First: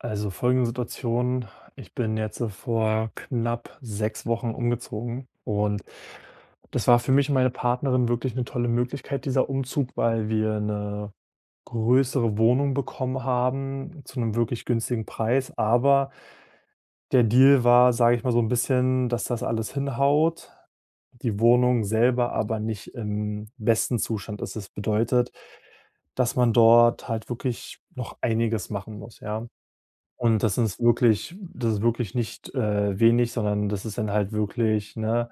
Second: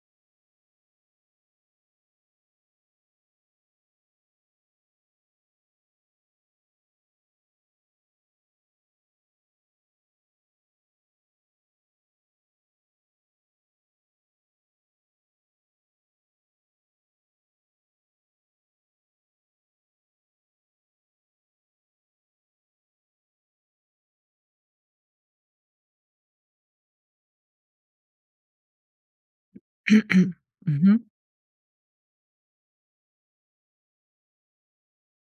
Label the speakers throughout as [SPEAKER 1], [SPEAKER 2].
[SPEAKER 1] Also, folgende Situation: Ich bin jetzt, äh, vor knapp 6 Wochen umgezogen und das war für mich und meine Partnerin wirklich 'ne tolle Möglichkeit, dieser Umzug, weil wir 'ne größere Wohnung bekommen haben, zu 'nem wirklich günstigen Preis. Aber der Deal war, sage ich mal, so 'n bisschen, dass das alles hinhaut, die Wohnung selber aber nicht im besten Zustand. Also, das bedeutet, dass man dort halt wirklich noch einiges machen muss, ja? Und das ist
[SPEAKER 2] Mhm.
[SPEAKER 1] wirklich das ist wirklich nicht, äh, wenig, sondern das ist dann halt wirklich, ne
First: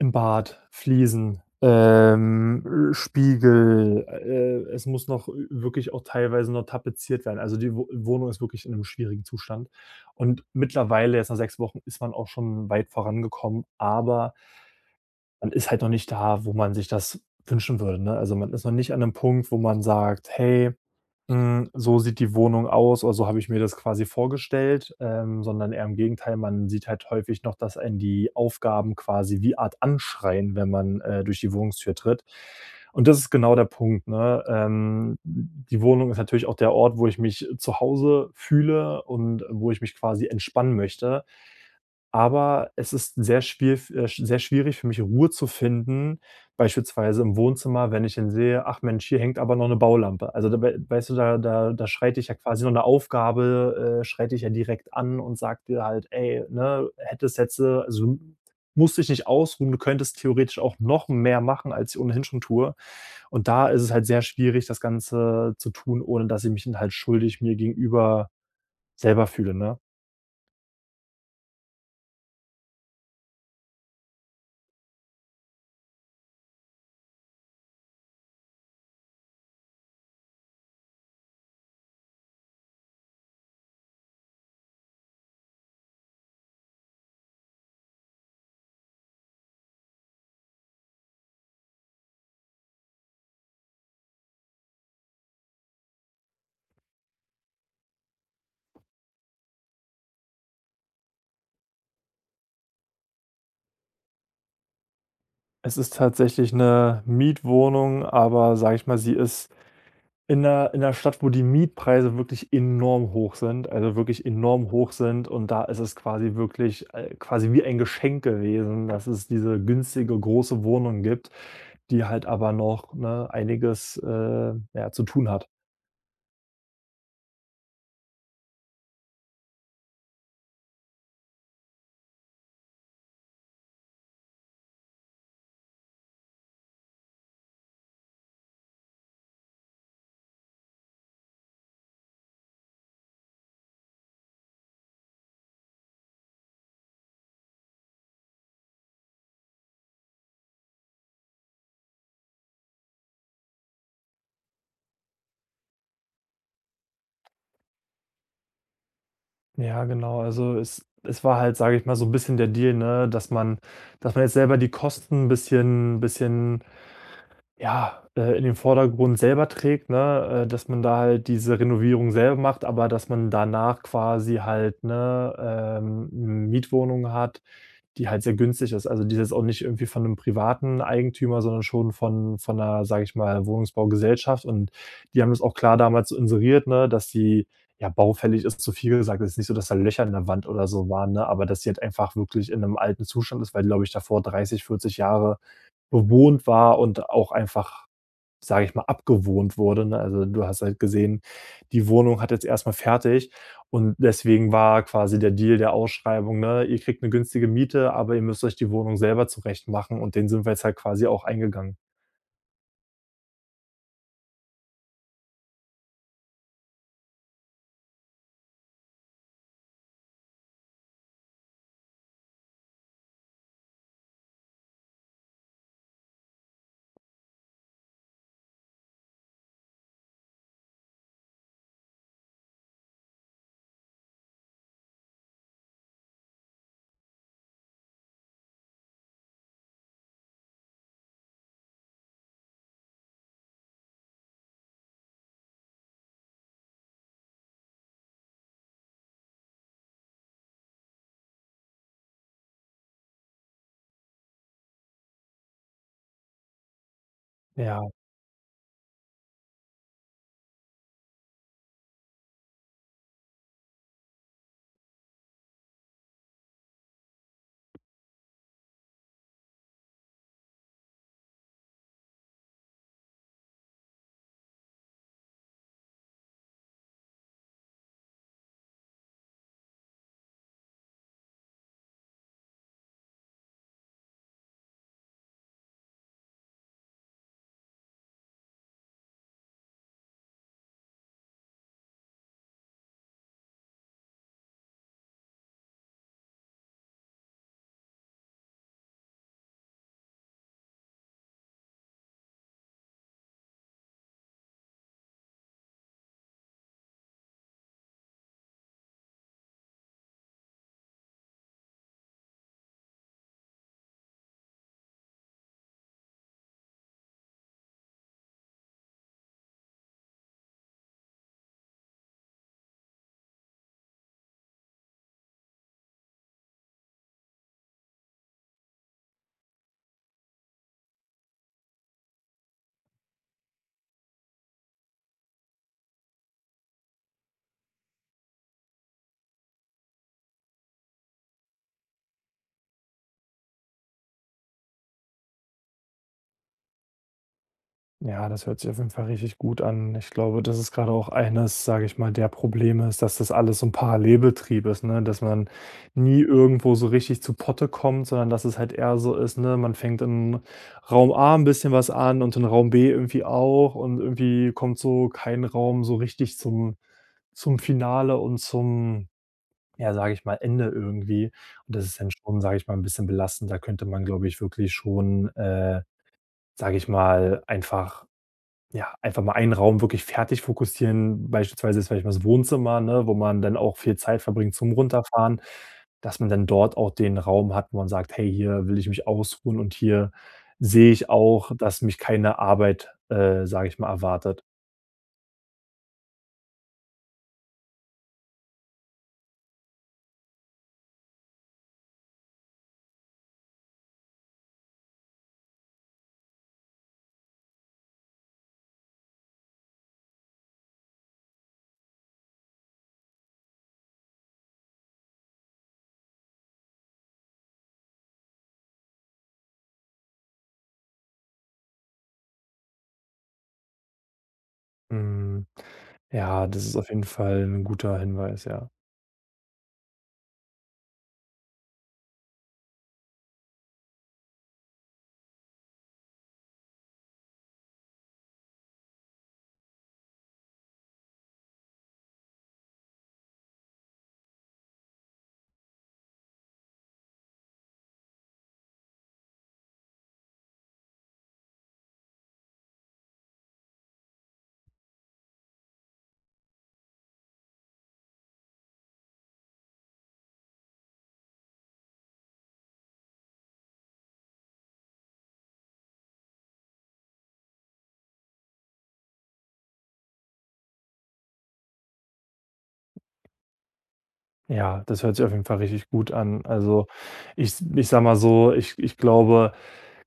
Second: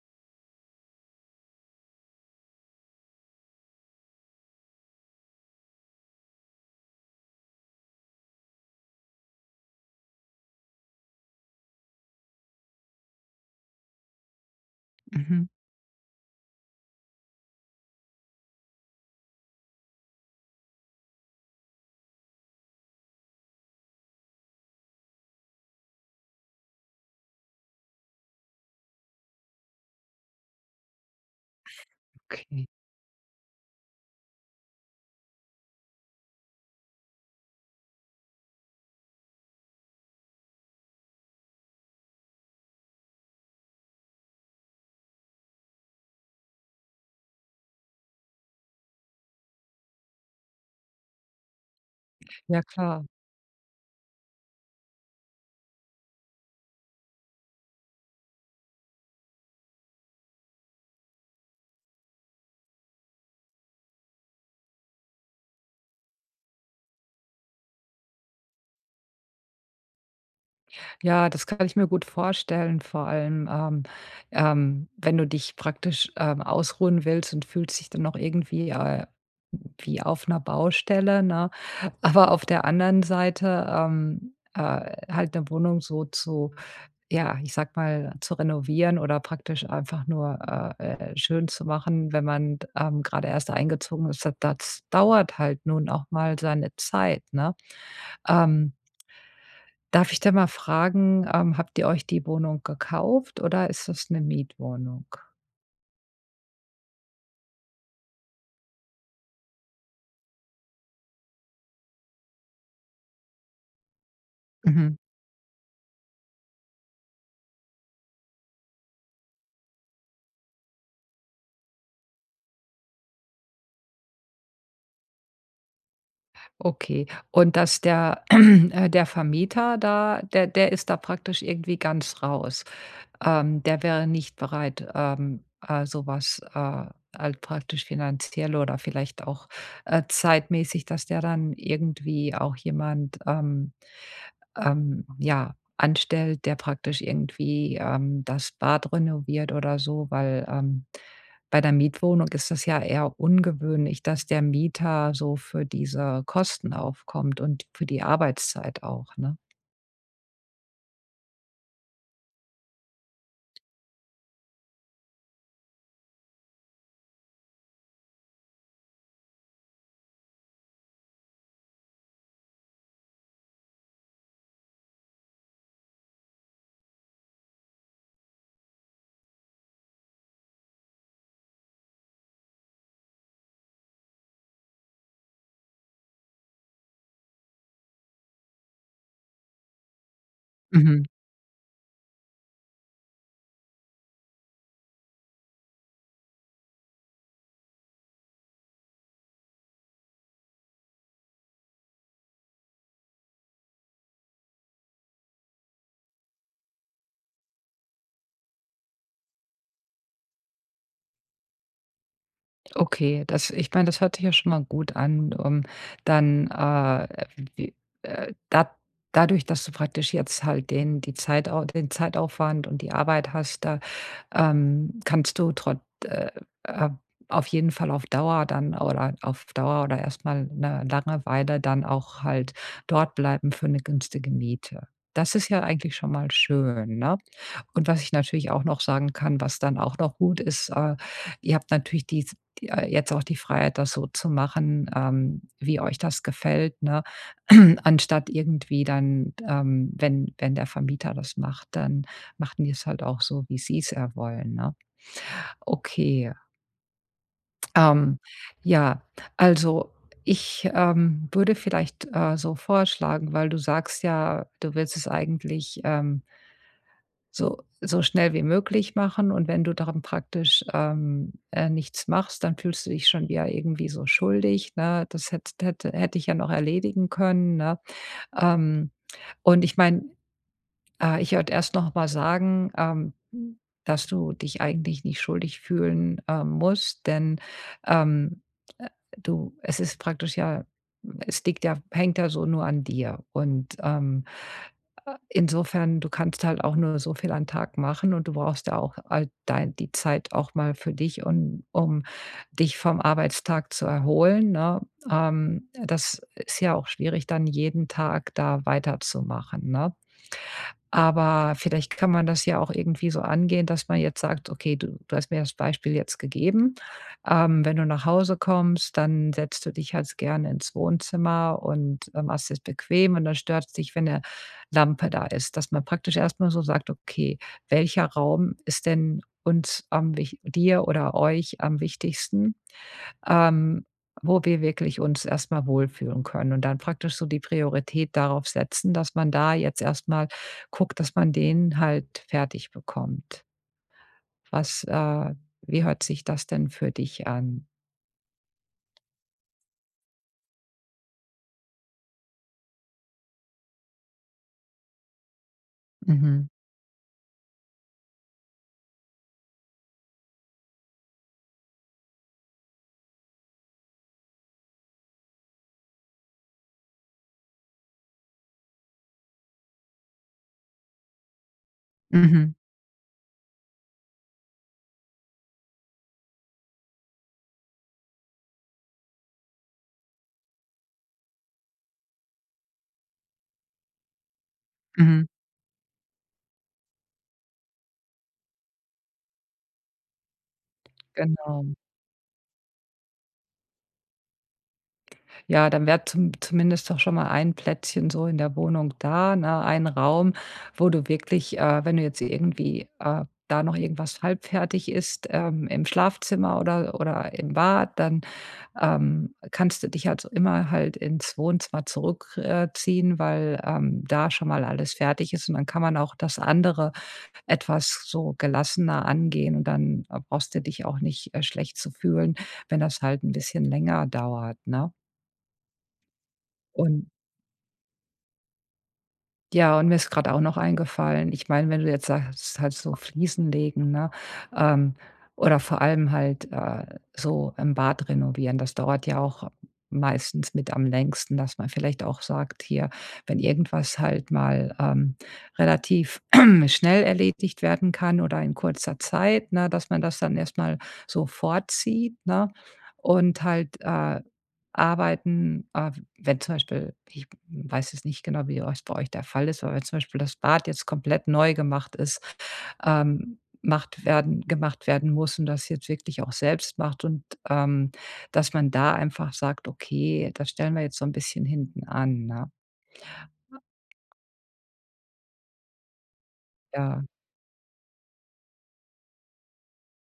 [SPEAKER 1] im Bad, Fliesen, ähm, äh, Spiegel, äh, äh, es muss noch wi wirklich auch teilweise noch tapeziert werden. Also, die Wo Wohnung ist wirklich in 'nem schwierigen Zustand. Und mittlerweile jetzt nach 6 Wochen ist man auch schon weit vorangekommen, aber
[SPEAKER 2] Mhm.
[SPEAKER 1] man ist halt noch nicht da, wo man sich das wünschen würde, ne? Also, man ist noch nicht an 'nem Punkt, wo man sagt: „Hey, hm, so sieht die Wohnung aus oder so habe ich mir das quasi vorgestellt.”, ähm, sondern eher im Gegenteil, man sieht halt häufig noch, dass einen die Aufgaben quasi wie Art anschreien, wenn man, äh, durch die Wohnungstür tritt.
[SPEAKER 2] Okay.
[SPEAKER 1] Und das ist genau der Punkt, ne? Ähm, die Wohnung ist natürlich auch der Ort, wo ich mich zu Hause fühle und wo ich mich quasi entspannen möchte. Aber es ist sehr schwier f äh, sehr schwierig für mich, Ruhe zu finden, beispielsweise im Wohnzimmer, wenn ich dann sehe: „Ach Mensch, hier hängt aber noch 'ne Baulampe.” Also, da w weißt du, da da da schreit dich ja
[SPEAKER 2] Ja
[SPEAKER 1] quasi nur 'ne
[SPEAKER 2] klar.
[SPEAKER 1] Aufgabe äh, schreit dich ja direkt an und sagt dir halt: „Ey, ne, hättest jetzt äh, so musst dich nicht ausruhen. Du könntest theoretisch auch noch mehr machen.” als ich ohnehin schon tue. Und da ist es halt sehr schwierig, das Ganze zu tun, ohne dass ich mich dann halt schuldig mir gegenüber selber fühle, ne?
[SPEAKER 2] Ja, das kann ich mir gut vorstellen. Vor allem, ähm, ähm, wenn du dich praktisch, ähm, ausruhen willst und fühlst dich dann noch irgendwie, äh, wie auf 'ner Baustelle, ne? Aber auf der anderen Seite, ähm, äh, halt 'ne Wohnung so zu, ja ich sage mal zu renovieren oder praktisch einfach nur, äh, äh, schön zu machen, wenn man d ähm, gerade erst eingezogen ist, da das dauert halt nun auch mal seine Zeit, ne? Ähm darf ich denn mal fragen, ähm, habt ihr euch die Wohnung gekauft oder ist das 'ne Mietwohnung?
[SPEAKER 1] Es ist tatsächlich 'ne Mietwohnung, aber sage ich mal, sie ist in der in der Stadt, wo die Mietpreise wirklich enorm hoch sind, also wirklich enorm hoch
[SPEAKER 2] Mhm.
[SPEAKER 1] sind. Und da ist es quasi wirklich, äh, quasi wie ein Geschenk gewesen, dass es diese günstige große Wohnung gibt, die halt aber noch, ne, einiges, äh, ja, zu tun hat.
[SPEAKER 2] Okay. Und dass der äh, der Vermieter da der der ist da praktisch irgendwie ganz raus. Ähm, der wäre nicht bereit, ähm, äh, sowas, äh, halt praktisch finanziell oder vielleicht auch, äh, zeitmässig, dass der dann irgendwie auch jemand, ähm, ähm, ja, anstellt, der praktisch irgendwie, ähm, das Bad renoviert oder so. Weil, ähm, bei der Mietwohnung ist das ja eher ungewöhnlich, dass der Mieter so für diese Kosten aufkommt und für die Arbeitszeit auch, ne?
[SPEAKER 1] Ja, genau. Also, es es war halt, sage ich mal so 'n bisschen der Deal, ne, dass man dass man jetzt selber die Kosten 'n bisschen bisschen, ja, äh, in den Vordergrund selber trägt, ne, äh, dass man da halt diese Renovierung selber macht, aber dass man danach quasi halt, 'ne, ähm, Mietwohnung hat, die halt sehr günstig ist. Also, die ist jetzt auch nicht irgendwie von 'nem privaten Eigentümer, sondern schon von von 'ner, sage ich mal, Wohnungsbaugesellschaft und die haben es auch klar damals inseriert ne, dass die ja baufällig ist, zu viel gesagt, es ist nicht so, dass da Löcher in der Wand oder so
[SPEAKER 2] Mhm.
[SPEAKER 1] waren, ne, aber dass sie halt einfach wirklich in 'nem alten Zustand ist, weil, die glaube ich davor 30, 40 Jahre bewohnt war und auch einfach, sage ich mal, abgewohnt wurde, ne? Also, du hast halt gesehen, die Wohnung hat jetzt erstmal fertig und deswegen war quasi der Deal der Ausschreibung, ne, ihr kriegt 'ne günstige Miete, aber ihr müsst euch die Wohnung selber zurechtmachen und den sind wir jetzt halt quasi auch eingegangen.
[SPEAKER 2] Okay, das ich meine, das hört sich ja schon mal gut an. Ähm, dann, äh w wie, äh dad dadurch, dass du praktisch jetzt halt den die Zeitau den Zeitaufwand und die Arbeit hast, da ähm, kannst du trot äh äh, auf jeden Fall auf Dauer dann oder auf Dauer oder erst mal 'ne lange Weile dann auch halt dortbleiben für 'ne günstige Miete. Das ist ja eigentlich schon mal schön, ne? Und was ich natürlich auch noch sagen kann, was dann auch noch gut ist, äh, ihr habt natürlich dies äh, jetzt auch die Freiheit, das so zu machen, ähm, wie euch das gefällt, ne, anstatt irgendwie dann ähm, wenn wenn der Vermieter das macht, dann machen die es halt auch so, wie sie es ja wollen, ne? Okay.
[SPEAKER 1] Ja.
[SPEAKER 2] Ähm, ja, also ich, ähm, würde vielleicht, äh, so vorschlagen, weil du sagst ja, du willst es eigentlich, ähm so so schnell wie möglich machen. Und wenn du dann praktisch, ähm, äh, nichts machst, dann fühlst du dich schon wieder irgendwie so schuldig, ne? Das hätt hätte hätte ich ja noch erledigen können, ne? Ähm, und ich meine ah, ich wollte erst noch mal sagen, ähm, dass du dich eigentlich nicht schuldig fühlen, ähm, musst, denn, ähm, äh du es ist praktisch ja es liegt ja hängt ja so nur an dir und, ähm, äh, insofern du kannst halt auch nur so viel am Tag machen und du brauchst ja auch all dei die Zeit auch mal für dich, un um dich vom Arbeitstag zu erholen, ne? Ähm, das ist ja auch schwierig, dann jeden Tag da weiterzumachen, ne? Aber vielleicht kann man das ja auch irgendwie so angehen, dass man jetzt sagt, okay, du du hast mir das Beispiel jetzt gegeben, ähm, wenn du nach Hause kommst, dann setzt du dich halt's gerne ins Wohnzimmer und, äh, machst dir's bequem und dann stört's dich, wenn 'ne Lampe da ist. Dass man praktisch erst mal so sagt: „Okay, welcher Raum ist denn uns am wich dir oder euch am wichtigsten, ähm, wo wir wirklich uns erstmal wohlfühlen können?“ Und dann praktisch so die Priorität darauf setzen, dass man da jetzt erst mal guckt, dass man den halt fertig bekommt. Was, äh wie hört sich das denn für dich an?
[SPEAKER 1] Ja, das hört sich auf jeden Fall richtig gut an. Ich glaube, das ist grade auch eines, sage ich mal, der Probleme ist, dass das alles so 'n Parallelbetrieb ist, ne, dass man nie
[SPEAKER 2] Mhm.
[SPEAKER 1] irgendwo so richtig zu Potte kommt, sondern dass es halt eher so ist, ne, man fängt in Raum A 'n bisschen was an und in Raum B irgendwie auch und irgendwie kommt so kein Raum so richtig zum zum Finale und zum, ja, sage ich mal, Ende irgendwie. Und das ist dann schon,
[SPEAKER 2] Mhm.
[SPEAKER 1] sage ich mal, 'n bisschen belastend. Da könnte man glaube ich wirklich schon, äh, sage ich mal, einfach, ja einfach mal einen Raum wirklich fertig fokussieren, beispielsweise ist vielleicht mal das Wohnzimmer, ne, wo man dann auch viel Zeit verbringt zum
[SPEAKER 2] Mhm.
[SPEAKER 1] Runterfahren, dass man dann dort auch den Raum hat, wo man sagt: "Hey, hier will ich mich ausruhen und hier sehe ich auch,
[SPEAKER 2] Genau.
[SPEAKER 1] dass mich keine Arbeit, äh, sage ich mal, erwartet."
[SPEAKER 2] Ja, dann wäre zum zumindest doch schon mal ein Plätzchen so in der Wohnung da, ne, ein Raum, wo du wirklich, äh, wenn du jetzt irgendwie, äh, da noch irgendwas halbfertig ist, ähm, im Schlafzimmer oder oder im Bad, dann, ähm, kannst du dich halt so immer halt ins Wohnzimmer zurück, äh, ziehen, weil, ähm, da schon mal alles fertig ist. Und dann kann man auch das andere etwas so gelassener angehen. Und dann, äh, brauchst du dich auch nicht, äh, schlecht zu fühlen, wenn das halt 'n bisschen länger dauert, ne?
[SPEAKER 1] Hm, ja, das ist auf jeden
[SPEAKER 2] Und
[SPEAKER 1] Fall 'n guter Hinweis, ja.
[SPEAKER 2] Ja, und mir ist gerade auch noch eingefallen ich meine, wenn du jetzt sagst, halt so Fliesen legen, ne, ähm oder vor allem halt, äh, so im Bad renovieren. Das dauert ja auch meistens mit am längsten, dass man vielleicht auch sagt: „Hier, wenn irgendwas halt mal, ähm, relativ schnell erledigt werden kann oder in kurzer Zeit, ne, dass man das dann erst mal so vorzieht.“, ne? Und halt, äh, Arbeiten äh, w wenn zum Beispiel ich weiß jetzt nicht genau, wie ihr euch bei euch der Fall ist, aber wenn zum Beispiel das Bad jetzt komplett neu gemacht ist, ähm macht werden gemacht werden muss und das jetzt wirklich auch selbst macht, und, ähm, dass man da einfach sagt: „Okay, das stellen wir jetzt so 'n bisschen hinten an, ne?“
[SPEAKER 1] Ja, das hört sich auf jeden Fall richtig gut an. Also,
[SPEAKER 2] Ja.
[SPEAKER 1] ich ich sage mal so, ich ich glaube,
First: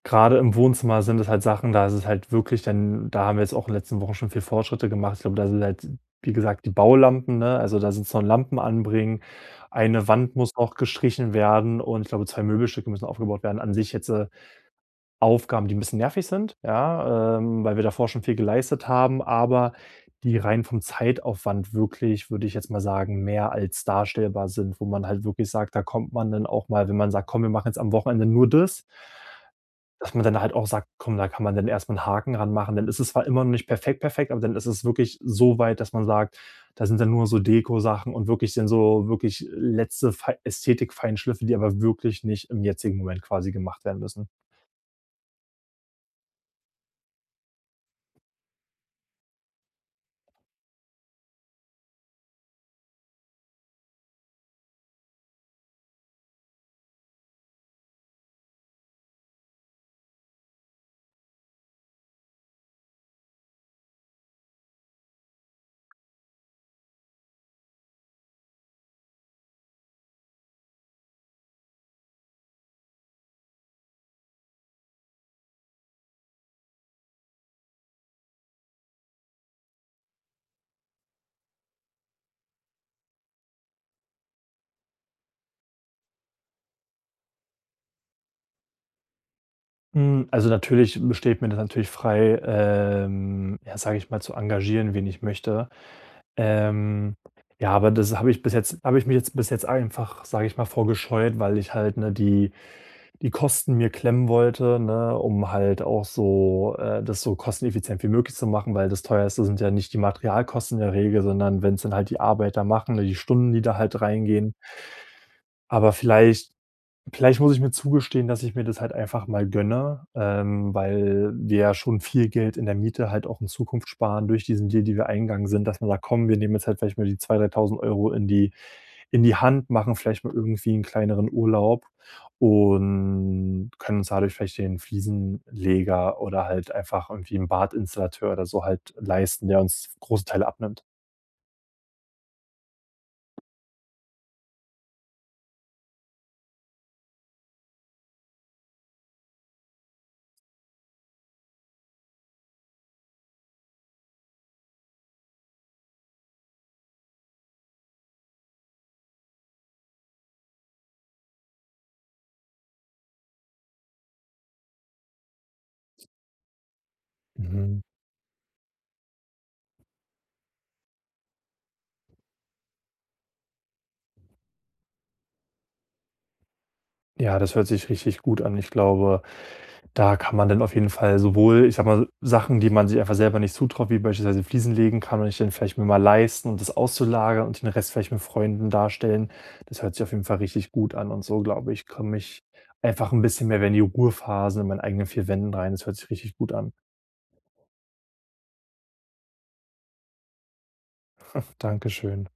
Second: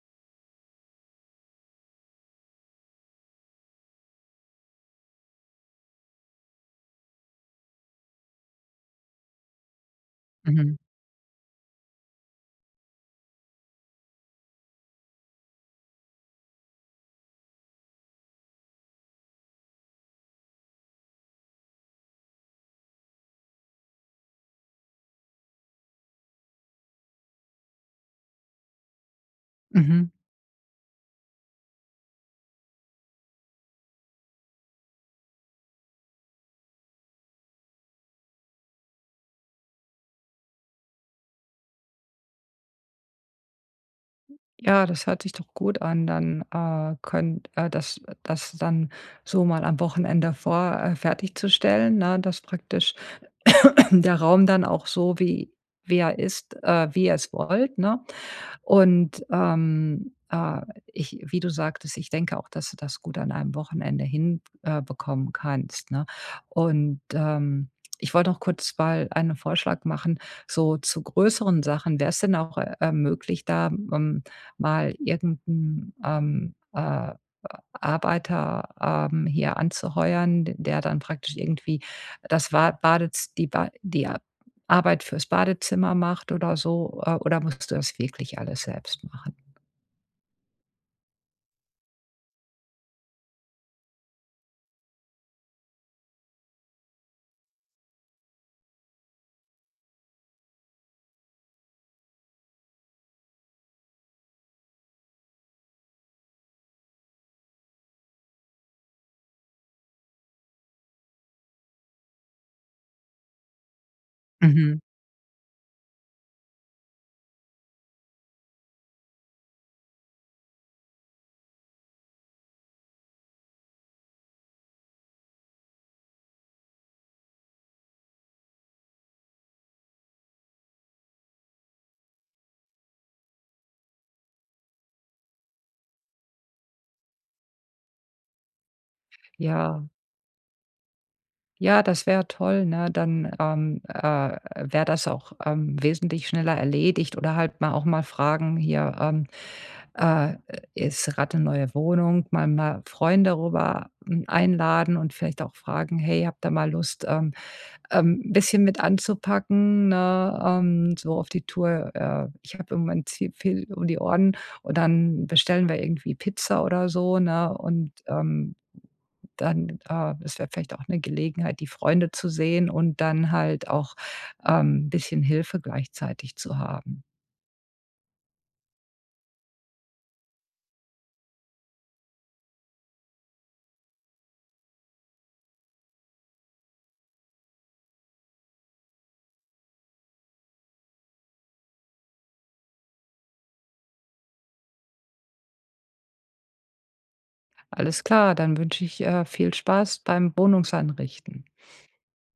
[SPEAKER 1] gerade im Wohnzimmer sind es halt Sachen, da ist es halt wirklich dann da haben wir jetzt auch in den letzten Wochen schon viel Fortschritte gemacht. Und da sind halt, wie gesagt, die Baulampen, ne? Also, da sind es noch Lampen anbringen. Eine Wand muss auch
[SPEAKER 2] Mhm.
[SPEAKER 1] gestrichen werden und ich glaube 2 Möbelstücke müssen aufgebaut werden. An sich jetzt, äh, Aufgaben, die 'n bisschen nervig sind ja, ähm, weil wir davor schon viel geleistet haben, aber die rein vom Zeitaufwand wirklich, würde ich jetzt mal sagen, mehr als darstellbar sind, wo man halt wirklich sagt: „Da kommt man dann auch mal "wenn man sagt: „Komm, wir machen jetzt am Wochenende nur das"
[SPEAKER 2] Mhm.
[SPEAKER 1] dass man dann halt auch sagt: „Komm, da kann man dann erstmal 'n Haken dran machen.“ Dann ist es zwar immer noch nicht perfekt, perfekt, aber dann ist es wirklich so weit, dass man sagt: „Da sind dann nur noch so Dekosachen und wirklich dann so wirklich letzte fei Ästhetik-Feinschliffe, die aber wirklich nicht im jetzigen Moment quasi gemacht werden müssen.“
[SPEAKER 2] Ja, das hört sich doch gut an. Dann, äh, könnt äh, das das dann so mal am Wochenende vor äh, fertigzustellen, ne, dass praktisch der Raum dann auch so wie wie er ist, äh wie ihr es wollt, ne? Und, ähm, äh, ich wie du sagtest, ich denke auch, dass du das gut an einem Wochenende hin äh, bekommen kannst, ne? Und, ähm, ich wollte noch kurz mal einen Vorschlag machen, so zu größeren Sachen. Wäre es denn auch, äh, möglich, da möm mal irgend 'n, ähm äh, Arbeiter, ähm, hier anzuheuern, d der dann praktisch irgendwie das Wa Badez die Ba die Arbeit fürs Badezimmer macht oder so, äh, oder musst du das wirklich alles selbst machen?
[SPEAKER 1] Hm. Also natürlich be steht mir das natürlich frei, ähm, ja, sage ich mal, zu engagieren, wen ich möchte. Ähm, ja, aber das habe ich bis jetzt habe ich mich jetzt bis jetzt einfach, sage ich mal, vor gescheut, weil ich halt, ne, die die Kosten mir klemmen wollte, ne, um halt auch so äh, das so kosteneffizient wie möglich zu machen, weil das teuerste sind ja nicht die Materialkosten in der Regel, sondern wenn's dann halt die Arbeiter machen, ne, die Stunden, die da halt reingehen.
[SPEAKER 2] Mhm.
[SPEAKER 1] Aber vielleicht vielleicht muss ich mir zugestehen, dass ich mir das halt einfach mal gönne, ähm, weil wir ja schon viel Geld in der Miete halt auch in Zukunft sparen durch diesen Deal, den wir eingegangen sind. Dass man sagt: „Komm, wir nehmen jetzt halt vielleicht mal die 2- 3.000 € in die in die Hand, machen vielleicht mal irgendwie 'n kleineren Urlaub und können uns dadurch vielleicht den Fliesenleger oder halt einfach irgendwie 'n Badinstallateur oder so halt leisten, der
[SPEAKER 2] Ja.
[SPEAKER 1] uns f großen Teil abnimmt.“
[SPEAKER 2] Ja, das wär toll, ne? Dann, ähm, äh, wär das auch, ähm, wesentlich schneller erledigt, oder halt mal auch mal fragen: „Hier, ähm, äh, ist [unintelligible] 'ne neue Wohnung.” Mal mal Freunde rüber, hm, einladen und vielleicht auch fragen: „Hey, habt ihr mal Lust, ähm, ähm, 'n bisschen mit anzupacken“, ne, ähm, so auf die Tour. „Äh, ich habe im Moment zu viel um die Ohren. Und dann bestellen wir irgendwie Pizza oder so”, ne?
[SPEAKER 1] Mhm.
[SPEAKER 2] Und, ähm, dann, äh es wäre vielleicht auch 'ne Gelegenheit, die Freunde zu sehen und dann halt auch, ähm, bisschen Hilfe gleichzeitig zu haben.
[SPEAKER 1] Ja, das hört sich richtig gut an. Ich glaube, da kann man dann auf jeden Fall sowohl ich sage mal Sachen, die man sich einfach selber nicht zutraut, wie beispielsweise Fliesen legen, kann man sich dann vielleicht mal leisten, und das auszulagern und den Rest vielleicht mit Freunden darstellen. Das hört sich auf jeden Fall richtig gut an und so, glaube ich, komme ich einfach 'n bisschen mehr wieder in die Ruhephase in meinen eigenen vier Wänden rein. Das hört sich richtig gut an.
[SPEAKER 2] Alles klar. Dann wünsche ich, äh, viel Spaß beim Wohnungseinrichten.
[SPEAKER 1] Danke schön.